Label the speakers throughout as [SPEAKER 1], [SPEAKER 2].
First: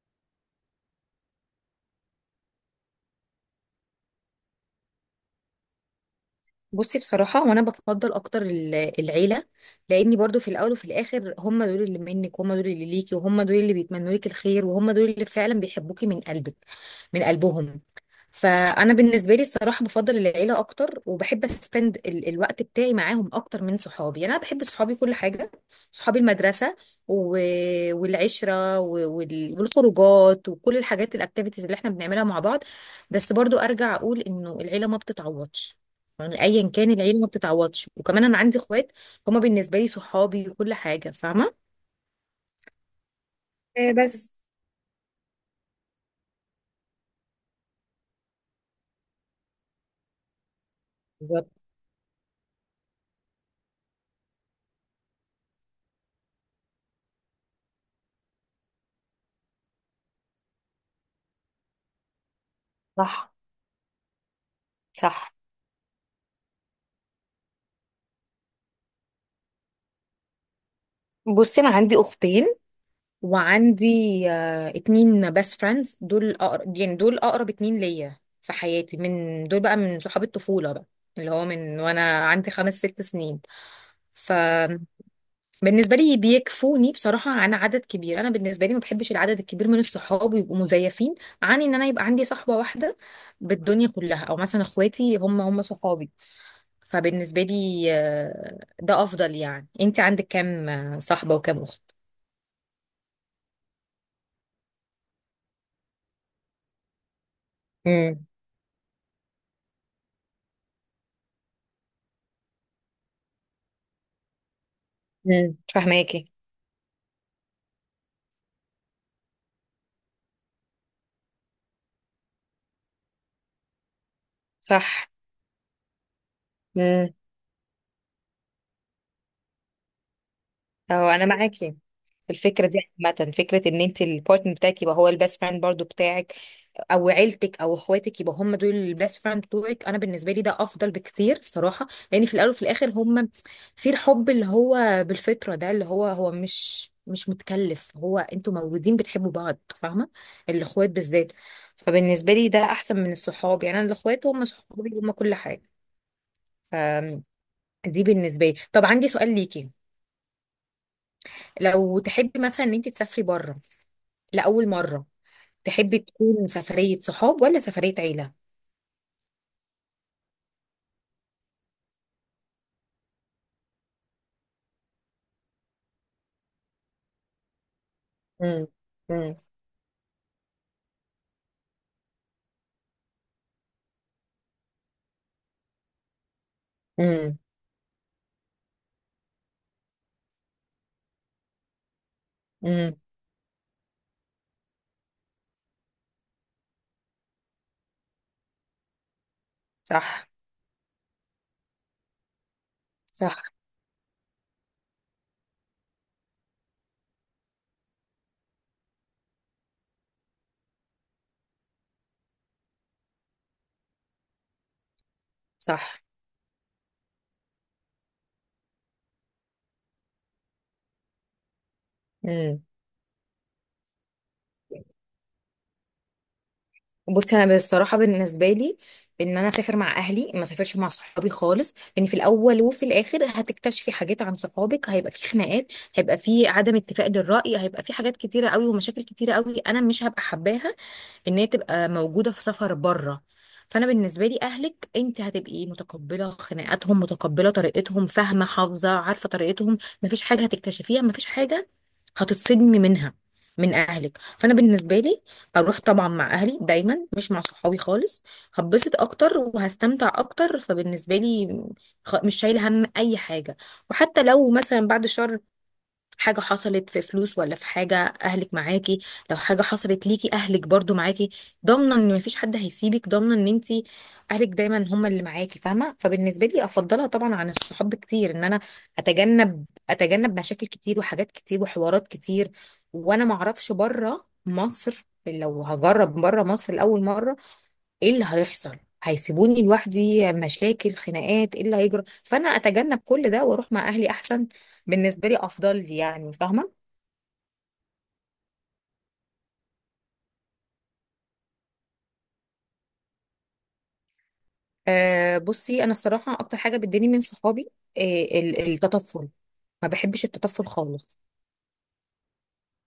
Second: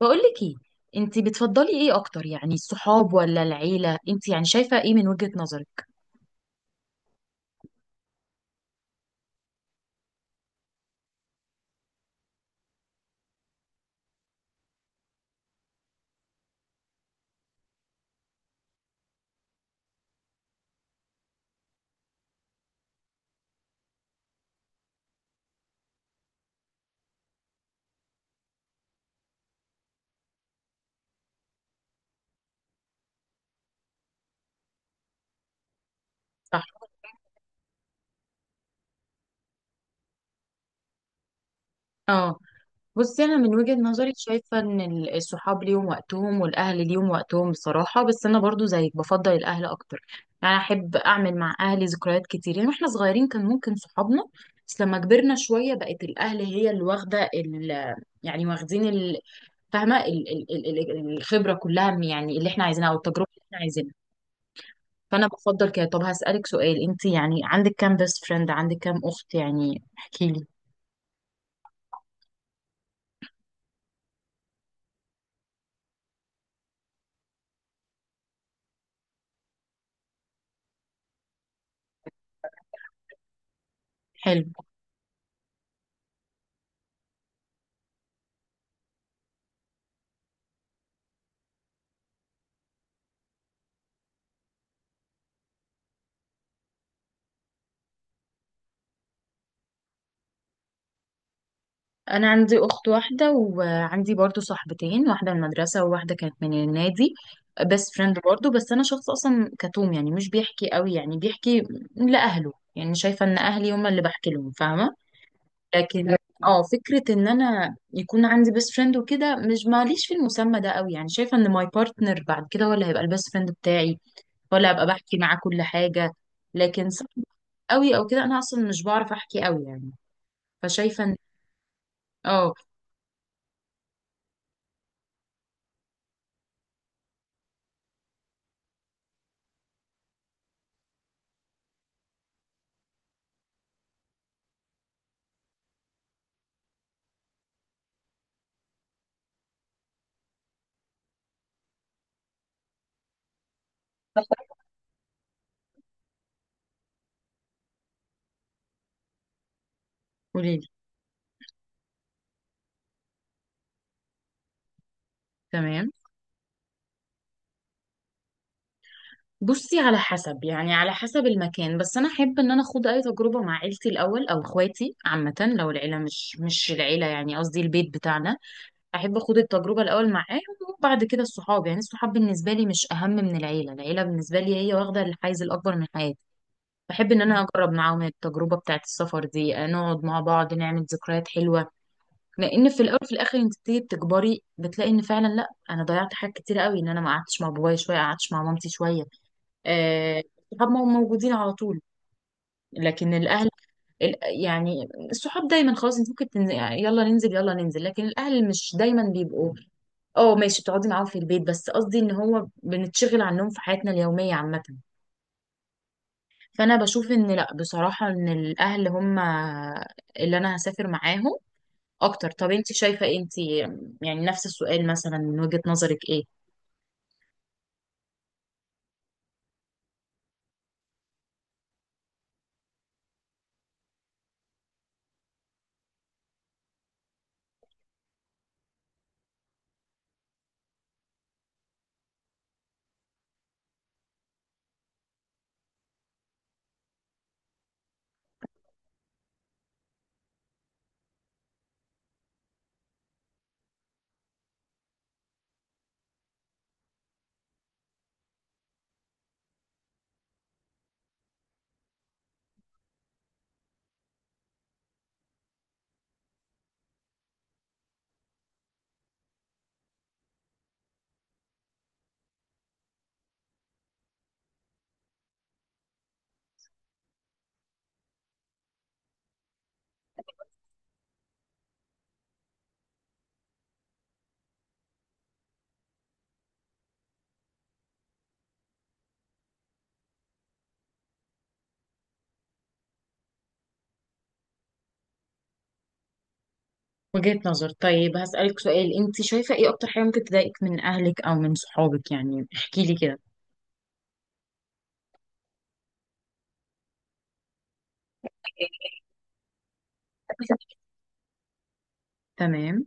[SPEAKER 1] بقولك ايه؟ انت بتفضلي ايه اكتر، يعني الصحاب ولا العيله؟ انت يعني شايفه ايه من وجهه نظرك؟
[SPEAKER 2] بصي، بصراحة وانا بفضل اكتر العيلة. لاني برضو في الاول وفي الاخر هم دول اللي منك، وهم دول اللي ليكي، وهم دول اللي بيتمنوا لك الخير، وهم دول اللي فعلا بيحبوكي من قلبك، من قلبهم. فانا بالنسبه لي الصراحه بفضل العيله اكتر، وبحب اسبند الوقت بتاعي معاهم اكتر من صحابي. يعني انا بحب صحابي كل حاجه، صحابي المدرسه و... والعشره والخروجات وكل الحاجات الاكتيفيتيز اللي احنا بنعملها مع بعض. بس برضو ارجع اقول انه العيله ما بتتعوضش. يعني
[SPEAKER 1] صح.
[SPEAKER 2] ايا كان، العيله ما بتتعوضش. وكمان انا عندي اخوات، هما بالنسبه لي صحابي وكل حاجه، فاهمه.
[SPEAKER 1] اه. بصي انا من وجهه
[SPEAKER 2] آه،
[SPEAKER 1] نظري
[SPEAKER 2] بس.
[SPEAKER 1] شايفه ان الصحاب ليهم وقتهم والاهل ليهم وقتهم بصراحه. بس انا برضو زيك بفضل الاهل اكتر. يعني احب اعمل مع
[SPEAKER 2] بالظبط.
[SPEAKER 1] اهلي ذكريات كتير، يعني واحنا صغيرين كان ممكن صحابنا. بس لما كبرنا شويه بقت الاهل هي اللي واخده ال، يعني واخدين فاهمه الخبره كلها، يعني اللي احنا عايزينها او التجربه
[SPEAKER 2] صح
[SPEAKER 1] اللي احنا عايزينها. فانا
[SPEAKER 2] صح.
[SPEAKER 1] بفضل كده. طب هسألك سؤال، انت يعني عندك كام بيست فريند؟ عندك كام اخت؟ يعني احكي لي.
[SPEAKER 2] بصي، انا عندي اختين، وعندي اتنين بيست فريندز، دول أقرب، يعني دول أقرب اتنين ليا في حياتي. من دول بقى من صحاب الطفولة بقى، اللي هو من وأنا عندي خمس ست سنين.
[SPEAKER 1] حلو.
[SPEAKER 2] فبالنسبة لي بيكفوني، بصراحة عن عدد كبير. أنا بالنسبة لي ما بحبش العدد الكبير من الصحاب يبقوا مزيفين، عن إن أنا يبقى عندي صحبة واحدة بالدنيا كلها، أو مثلا إخواتي هم هم صحابي. فبالنسبة لي ده أفضل. يعني أنت عندك كام صاحبة وكام أخت؟
[SPEAKER 1] انا عندي اخت واحده، وعندي برضو صاحبتين، واحده من المدرسه وواحده كانت من النادي، بيست فريند
[SPEAKER 2] امم.
[SPEAKER 1] برضو. بس انا شخص اصلا كتوم، يعني مش بيحكي قوي، يعني بيحكي لاهله. يعني شايفه ان اهلي هم اللي بحكي لهم، فاهمه؟
[SPEAKER 2] امم،
[SPEAKER 1] لكن
[SPEAKER 2] فهماكي.
[SPEAKER 1] اه فكره ان انا يكون عندي بيست فريند وكده مش ماليش في المسمى ده قوي. يعني شايفه ان ماي بارتنر بعد كده هو اللي هيبقى البيست فريند بتاعي، ولا ابقى
[SPEAKER 2] صح.
[SPEAKER 1] بحكي معاه كل حاجه. لكن صعب
[SPEAKER 2] امم.
[SPEAKER 1] قوي او كده. انا اصلا مش بعرف احكي قوي يعني، فشايفه
[SPEAKER 2] اهو
[SPEAKER 1] ان
[SPEAKER 2] انا معاكي في
[SPEAKER 1] اه.
[SPEAKER 2] الفكره دي. عامه، فكره ان انت البارتنر بتاعك يبقى هو البيست فريند برضو بتاعك، او عيلتك او اخواتك يبقى هم دول البيست فريند بتوعك. انا بالنسبه لي ده افضل بكتير الصراحه، لان في الاول وفي الاخر هم في الحب اللي هو بالفطره، ده اللي هو هو مش متكلف، هو انتوا مولودين بتحبوا بعض، فاهمه؟ الاخوات بالذات. فبالنسبه لي ده احسن من الصحاب. يعني انا الاخوات هم صحابي، هم كل حاجه. فدي بالنسبه لي. طب عندي سؤال ليكي،
[SPEAKER 1] قولي لي.
[SPEAKER 2] لو تحبي مثلا ان انت تسافري بره لاول مره،
[SPEAKER 1] تمام.
[SPEAKER 2] تحبي تكون سفريه صحاب ولا سفريه عيله؟
[SPEAKER 1] بصي على حسب، يعني على حسب المكان. بس انا احب ان انا اخوض اي تجربه مع عيلتي الاول او اخواتي عامه. لو العيله، مش العيله يعني قصدي البيت بتاعنا،
[SPEAKER 2] امم.
[SPEAKER 1] احب
[SPEAKER 2] امم.
[SPEAKER 1] اخوض التجربه الاول معاهم. وبعد كده الصحاب، يعني الصحاب بالنسبه لي مش اهم من العيله. العيله بالنسبه لي هي واخده الحيز الاكبر من حياتي. بحب ان
[SPEAKER 2] امم.
[SPEAKER 1] انا اجرب معاهم التجربه بتاعت السفر دي، نقعد مع بعض، نعمل ذكريات حلوه. لان في
[SPEAKER 2] امم.
[SPEAKER 1] الاول في الاخر انت بتيجي بتكبري بتلاقي ان فعلا لا، انا ضيعت حاجات كتير قوي، ان انا ما قعدتش مع بابايا شويه، قعدتش مع مامتي شويه. آه.
[SPEAKER 2] صح.
[SPEAKER 1] الصحاب ما هم موجودين على طول، لكن الاهل،
[SPEAKER 2] صح.
[SPEAKER 1] ال- يعني الصحاب دايما خلاص انت ممكن تنزل، يعني يلا ننزل يلا ننزل، لكن الاهل مش دايما بيبقوا. اه ماشي بتقعدي معاهم في البيت، بس قصدي ان هو بنتشغل عنهم في حياتنا اليوميه عامه.
[SPEAKER 2] صح.
[SPEAKER 1] فانا بشوف ان لا، بصراحه ان الاهل هم اللي انا هسافر معاهم اكتر. طب
[SPEAKER 2] امم.
[SPEAKER 1] انت شايفه إيه؟ انت يعني نفس السؤال مثلا، من وجهة نظرك ايه؟
[SPEAKER 2] بصي، انا بصراحه بالنسبه لي، ان انا اسافر مع اهلي، ما اسافرش مع صحابي خالص. لان في الاول وفي الاخر هتكتشفي حاجات عن صحابك، هيبقى في خناقات، هيبقى في عدم اتفاق للراي، هيبقى في حاجات كتيره قوي ومشاكل كتيره قوي. انا مش هبقى حباها ان هي تبقى موجوده في سفر بره. فانا بالنسبه لي اهلك، انت هتبقي متقبله خناقاتهم، متقبله طريقتهم، فاهمه حافظه عارفه طريقتهم. مفيش حاجه هتكتشفيها، مفيش حاجه هتتصدمي منها من اهلك. فانا بالنسبه لي اروح طبعا مع اهلي دايما، مش مع صحابي خالص. هبسط اكتر وهستمتع اكتر. فبالنسبه لي مش شايله هم اي حاجه. وحتى لو مثلا بعد شهر حاجة حصلت في فلوس، ولا في حاجة، أهلك معاكي. لو حاجة حصلت ليكي أهلك برضو معاكي، ضامنة إن مفيش حد هيسيبك، ضامنة إن أنتي أهلك دايما هما اللي معاكي، فاهمة؟ فبالنسبة لي أفضلها طبعا عن الصحاب كتير، إن أنا أتجنب أتجنب مشاكل كتير وحاجات كتير وحوارات كتير. وأنا معرفش بره مصر. لو هجرب بره مصر لأول مرة، ايه اللي هيحصل؟ هيسيبوني لوحدي، مشاكل، خناقات، ايه اللي هيجرى؟ فانا اتجنب كل ده واروح مع اهلي احسن. بالنسبه لي افضل لي، يعني فاهمه؟
[SPEAKER 1] وجهة نظر. طيب هسألك سؤال، انت شايفة ايه اكتر حاجة ممكن تضايقك من اهلك او من صحابك؟ يعني احكي لي كده.
[SPEAKER 2] بصي، انا الصراحه اكتر حاجه بتضايقني من صحابي، آه التطفل. ما بحبش التطفل خالص.
[SPEAKER 1] تمام.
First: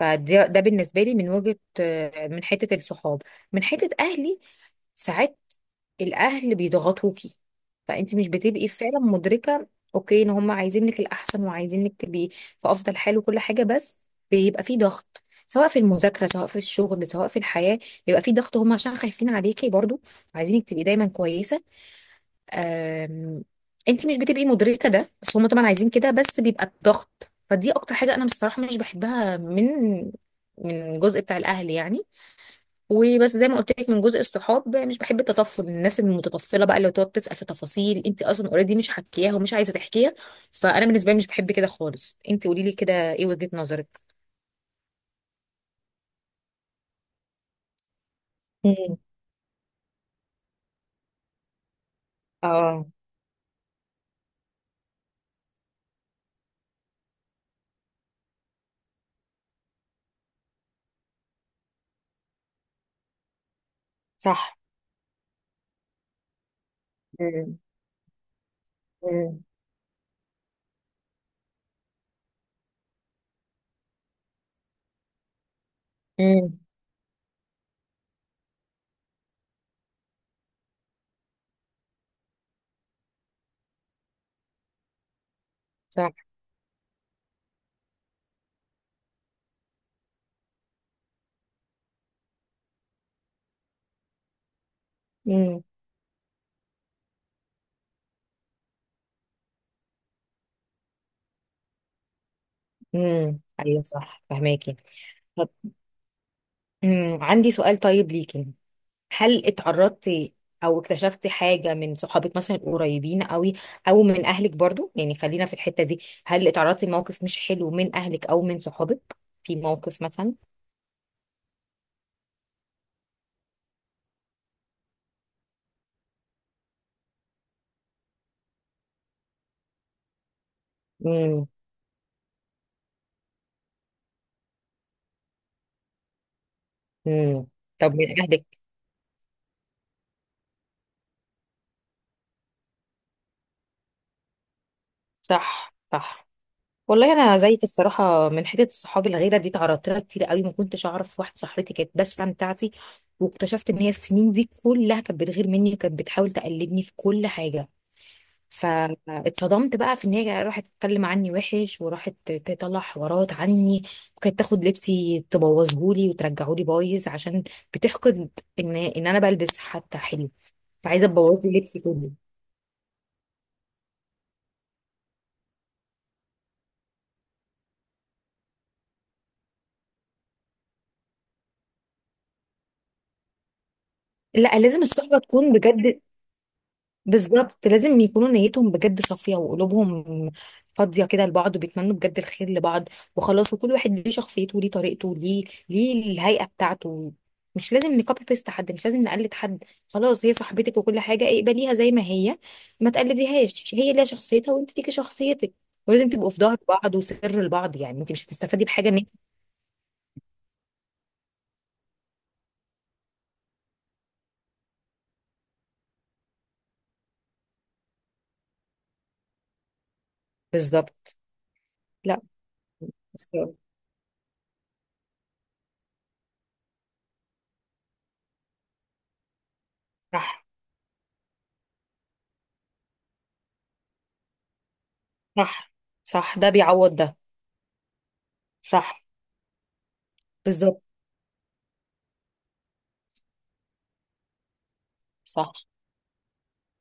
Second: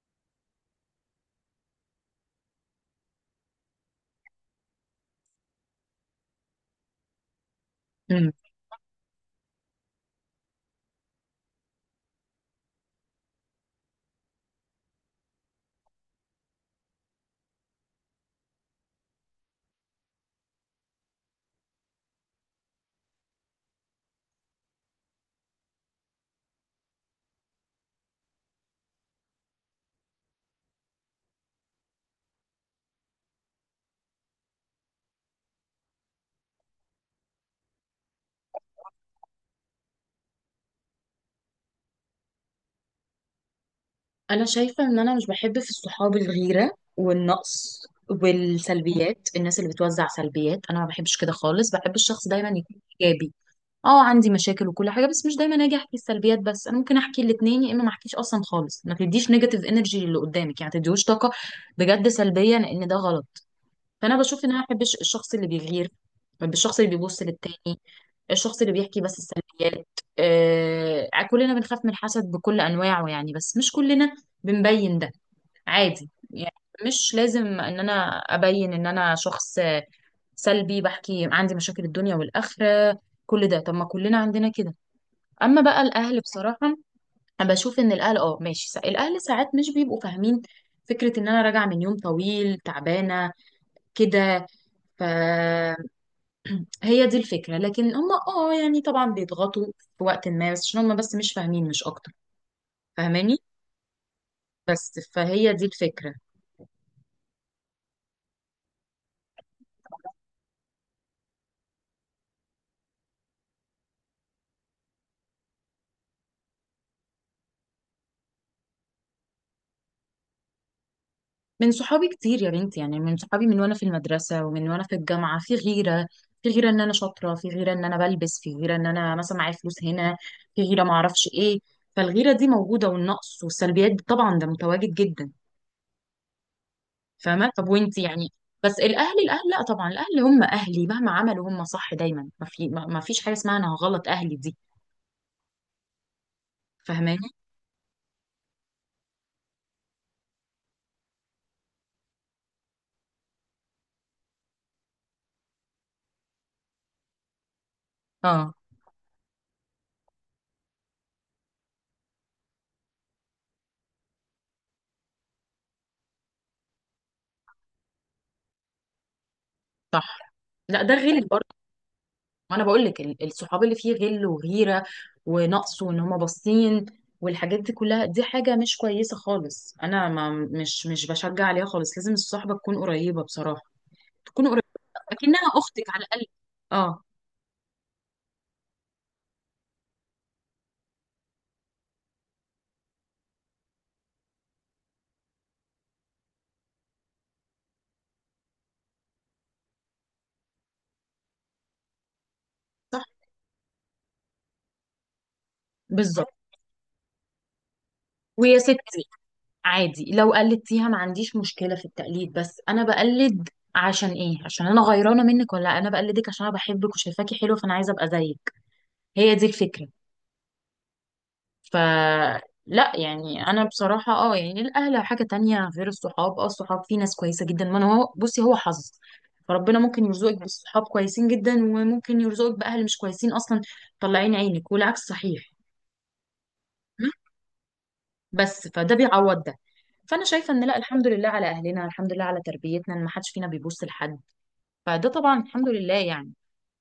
[SPEAKER 2] فده بالنسبه لي من وجهه، من حته الصحاب. من حته اهلي، ساعات الاهل بيضغطوكي، فانت مش
[SPEAKER 1] مم.
[SPEAKER 2] بتبقي فعلا مدركه، اوكي، ان هم عايزينك الاحسن، وعايزينك تبقي في افضل حال وكل حاجه. بس بيبقى في ضغط، سواء في المذاكره، سواء في الشغل، سواء في الحياه. بيبقى في ضغط هم عشان خايفين عليكي برضو، عايزينك تبقي دايما كويسه. أم... انت مش بتبقي مدركه ده، بس هم طبعا عايزين كده. بس بيبقى بضغط، فدي اكتر حاجه انا بصراحه مش بحبها من الجزء بتاع الاهل، يعني. وبس زي ما قلت لك، من جزء الصحاب مش بحب التطفل، الناس المتطفله بقى اللي تقعد تسال في تفاصيل انت اصلا اوريدي مش حكياها ومش عايزه تحكيها. فانا بالنسبه لي مش بحب كده خالص. انت قولي لي كده، ايه وجهه نظرك؟
[SPEAKER 1] انا شايفة ان انا مش بحب في الصحاب الغيرة والنقص
[SPEAKER 2] امم.
[SPEAKER 1] والسلبيات. الناس اللي بتوزع سلبيات انا ما بحبش كده خالص. بحب الشخص دايما يكون
[SPEAKER 2] اه.
[SPEAKER 1] ايجابي. اه عندي مشاكل وكل حاجة، بس مش دايما اجي احكي السلبيات. بس انا ممكن احكي الاتنين، يا اما ما احكيش اصلا خالص. ما تديش نيجاتيف انرجي للي قدامك يعني، ما تديهوش طاقة بجد سلبية، لان ده غلط. فانا بشوف ان
[SPEAKER 2] صح.
[SPEAKER 1] انا ما بحبش الشخص اللي بيغير. بحب الشخص اللي بيبص
[SPEAKER 2] امم.
[SPEAKER 1] للتاني، الشخص اللي بيحكي بس
[SPEAKER 2] امم.
[SPEAKER 1] السلبيات. آه كلنا بنخاف من الحسد بكل انواعه يعني، بس مش كلنا بنبين ده، عادي يعني.
[SPEAKER 2] امم.
[SPEAKER 1] مش لازم ان انا ابين ان انا شخص سلبي بحكي عندي مشاكل الدنيا والاخره. كل ده، طب ما كلنا عندنا كده. اما بقى الاهل
[SPEAKER 2] صح.
[SPEAKER 1] بصراحه، انا بشوف ان الاهل اه ماشي، الاهل ساعات مش بيبقوا فاهمين فكره ان انا راجعه من يوم طويل تعبانه كده، ف.
[SPEAKER 2] امم.
[SPEAKER 1] هي دي الفكرة. لكن هم اه يعني طبعا بيضغطوا في وقت ما، بس عشان هم بس مش فاهمين مش اكتر. فاهماني؟
[SPEAKER 2] امم. ايوه صح، فهماكي.
[SPEAKER 1] بس
[SPEAKER 2] طب،
[SPEAKER 1] فهي دي الفكرة.
[SPEAKER 2] عندي سؤال طيب ليكي، هل اتعرضتي او اكتشفتي حاجة من صحابك مثلا القريبين قوي، او من اهلك برضو؟ يعني خلينا في الحتة دي. هل اتعرضتي لموقف مش حلو من اهلك او من صحابك في موقف مثلا؟
[SPEAKER 1] من صحابي كتير يا بنتي، يعني من صحابي من وانا في المدرسة ومن وانا في الجامعة في غيرة. في غيرة ان انا شاطرة، في غيرة ان انا بلبس، في غيرة ان انا مثلا معايا فلوس هنا، في غيرة ما اعرفش
[SPEAKER 2] امم.
[SPEAKER 1] ايه. فالغيرة دي موجودة، والنقص والسلبيات دي طبعا ده متواجد جدا.
[SPEAKER 2] امم.
[SPEAKER 1] فاهمة؟ طب
[SPEAKER 2] طب
[SPEAKER 1] وانتي
[SPEAKER 2] من
[SPEAKER 1] يعني؟
[SPEAKER 2] اهلك؟
[SPEAKER 1] بس الاهل، الاهل لا طبعا، الاهل هم اهلي، مهما عملوا هم صح دايما. ما في، ما فيش حاجة اسمها انا غلط اهلي دي.
[SPEAKER 2] صح. صح. والله
[SPEAKER 1] فاهماني؟
[SPEAKER 2] انا زيك، الصراحه من حته الصحاب الغيره دي اتعرضت لها كتير قوي. ما كنتش اعرف واحده صاحبتي كانت بس فان بتاعتي، واكتشفت ان هي السنين دي كلها كانت بتغير مني، وكانت بتحاول تقلدني في كل حاجه.
[SPEAKER 1] اه
[SPEAKER 2] فاتصدمت بقى في ان هي راحت تتكلم عني وحش، وراحت تطلع حوارات عني. وكانت تاخد لبسي تبوظهولي وترجعهولي بايظ، عشان بتحقد ان انا بلبس حتى
[SPEAKER 1] صح.
[SPEAKER 2] حلو.
[SPEAKER 1] لا ده
[SPEAKER 2] فعايزه
[SPEAKER 1] غل
[SPEAKER 2] تبوظ
[SPEAKER 1] برضه.
[SPEAKER 2] لي لبسي كله.
[SPEAKER 1] ما انا بقول لك الصحاب اللي فيه غل وغيره ونقص وان هما باصين والحاجات دي كلها، دي حاجه مش كويسه خالص. انا ما مش مش بشجع عليها خالص. لازم الصحبه تكون قريبه بصراحه، تكون
[SPEAKER 2] لا،
[SPEAKER 1] قريبه
[SPEAKER 2] لازم الصحبه
[SPEAKER 1] اكنها
[SPEAKER 2] تكون
[SPEAKER 1] اختك
[SPEAKER 2] بجد.
[SPEAKER 1] على الاقل. اه
[SPEAKER 2] بالظبط، لازم يكونوا نيتهم بجد صافية، وقلوبهم فاضية كده لبعض، وبيتمنوا بجد الخير لبعض. وخلاص، وكل واحد ليه شخصيته، وليه طريقته، وليه الهيئة بتاعته. مش لازم نكوبي بيست حد، مش لازم نقلد حد. خلاص، هي صاحبتك وكل حاجة اقبليها زي ما هي، ما
[SPEAKER 1] صح.
[SPEAKER 2] تقلديهاش. هي ليها شخصيتها وانت ليكي شخصيتك. ولازم تبقوا
[SPEAKER 1] بالظبط.
[SPEAKER 2] في ظهر بعض وسر لبعض. يعني انت مش
[SPEAKER 1] ويا
[SPEAKER 2] هتستفادي بحاجة ان
[SPEAKER 1] ستي
[SPEAKER 2] انت.
[SPEAKER 1] عادي لو قلدتيها، ما عنديش مشكله في التقليد. بس انا بقلد عشان ايه؟ عشان انا غيرانه منك؟ ولا انا بقلدك عشان انا بحبك وشايفاكي حلوه، فانا عايزه ابقى زيك؟ هي دي الفكره.
[SPEAKER 2] بالظبط. لا.
[SPEAKER 1] فلا
[SPEAKER 2] بس-
[SPEAKER 1] يعني انا بصراحه اه يعني الاهل حاجه تانية غير الصحاب. اه الصحاب في ناس كويسه جدا، ما أنا هو بصي هو حظ. فربنا ممكن يرزقك
[SPEAKER 2] صح
[SPEAKER 1] بالصحاب كويسين جدا، وممكن يرزقك باهل مش كويسين اصلا، طلعين عينك، والعكس صحيح.
[SPEAKER 2] صح صح، ده بيعوض ده.
[SPEAKER 1] بس فده
[SPEAKER 2] صح.
[SPEAKER 1] بيعوض ده. فانا شايفه ان لا،
[SPEAKER 2] بالظبط.
[SPEAKER 1] الحمد لله على اهلنا، الحمد لله على تربيتنا، ان ما حدش فينا بيبص لحد. فده طبعا
[SPEAKER 2] صح.
[SPEAKER 1] الحمد لله يعني.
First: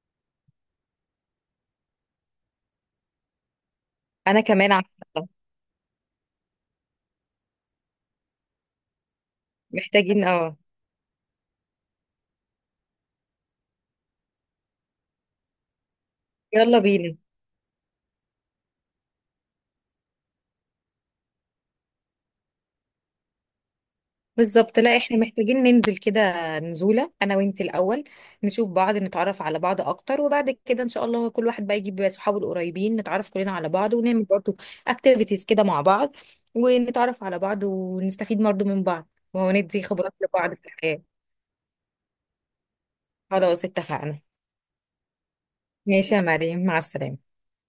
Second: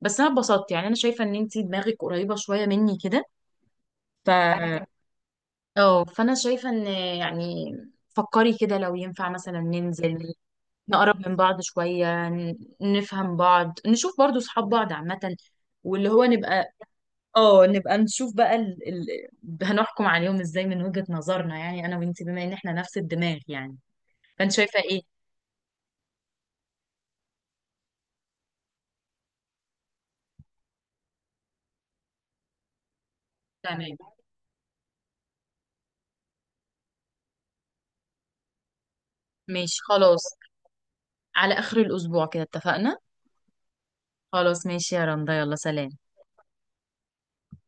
[SPEAKER 1] بس انا اتبسطت، يعني انا شايفه ان انتي دماغك قريبه شويه مني كده، ف.
[SPEAKER 2] انا كمان عارفة.
[SPEAKER 1] اه فانا شايفه ان يعني، فكري كده لو ينفع مثلا
[SPEAKER 2] محتاجين،
[SPEAKER 1] ننزل
[SPEAKER 2] اه.
[SPEAKER 1] نقرب من بعض شويه، نفهم بعض، نشوف برضو صحاب بعض عامه، واللي هو نبقى
[SPEAKER 2] يلا بينا.
[SPEAKER 1] اه نبقى نشوف بقى هنحكم عليهم ازاي من وجهه نظرنا يعني انا وانتي، بما ان احنا نفس الدماغ يعني. فانت شايفه
[SPEAKER 2] بالظبط. لا،
[SPEAKER 1] ايه؟
[SPEAKER 2] احنا محتاجين ننزل كده، نزولة انا وانت الاول، نشوف بعض، نتعرف على بعض اكتر. وبعد كده ان شاء الله كل واحد بقى يجيب صحابه القريبين، نتعرف كلنا على بعض،
[SPEAKER 1] تمام
[SPEAKER 2] ونعمل برضو اكتيفيتيز كده مع بعض، ونتعرف على بعض، ونستفيد برضو من بعض،
[SPEAKER 1] ماشي
[SPEAKER 2] وندي خبرات
[SPEAKER 1] خلاص.
[SPEAKER 2] لبعض في الحياة.
[SPEAKER 1] على اخر الاسبوع كده اتفقنا.
[SPEAKER 2] خلاص اتفقنا.
[SPEAKER 1] خلاص ماشي يا رندا، يلا سلام.
[SPEAKER 2] ماشي يا مريم، مع السلامة.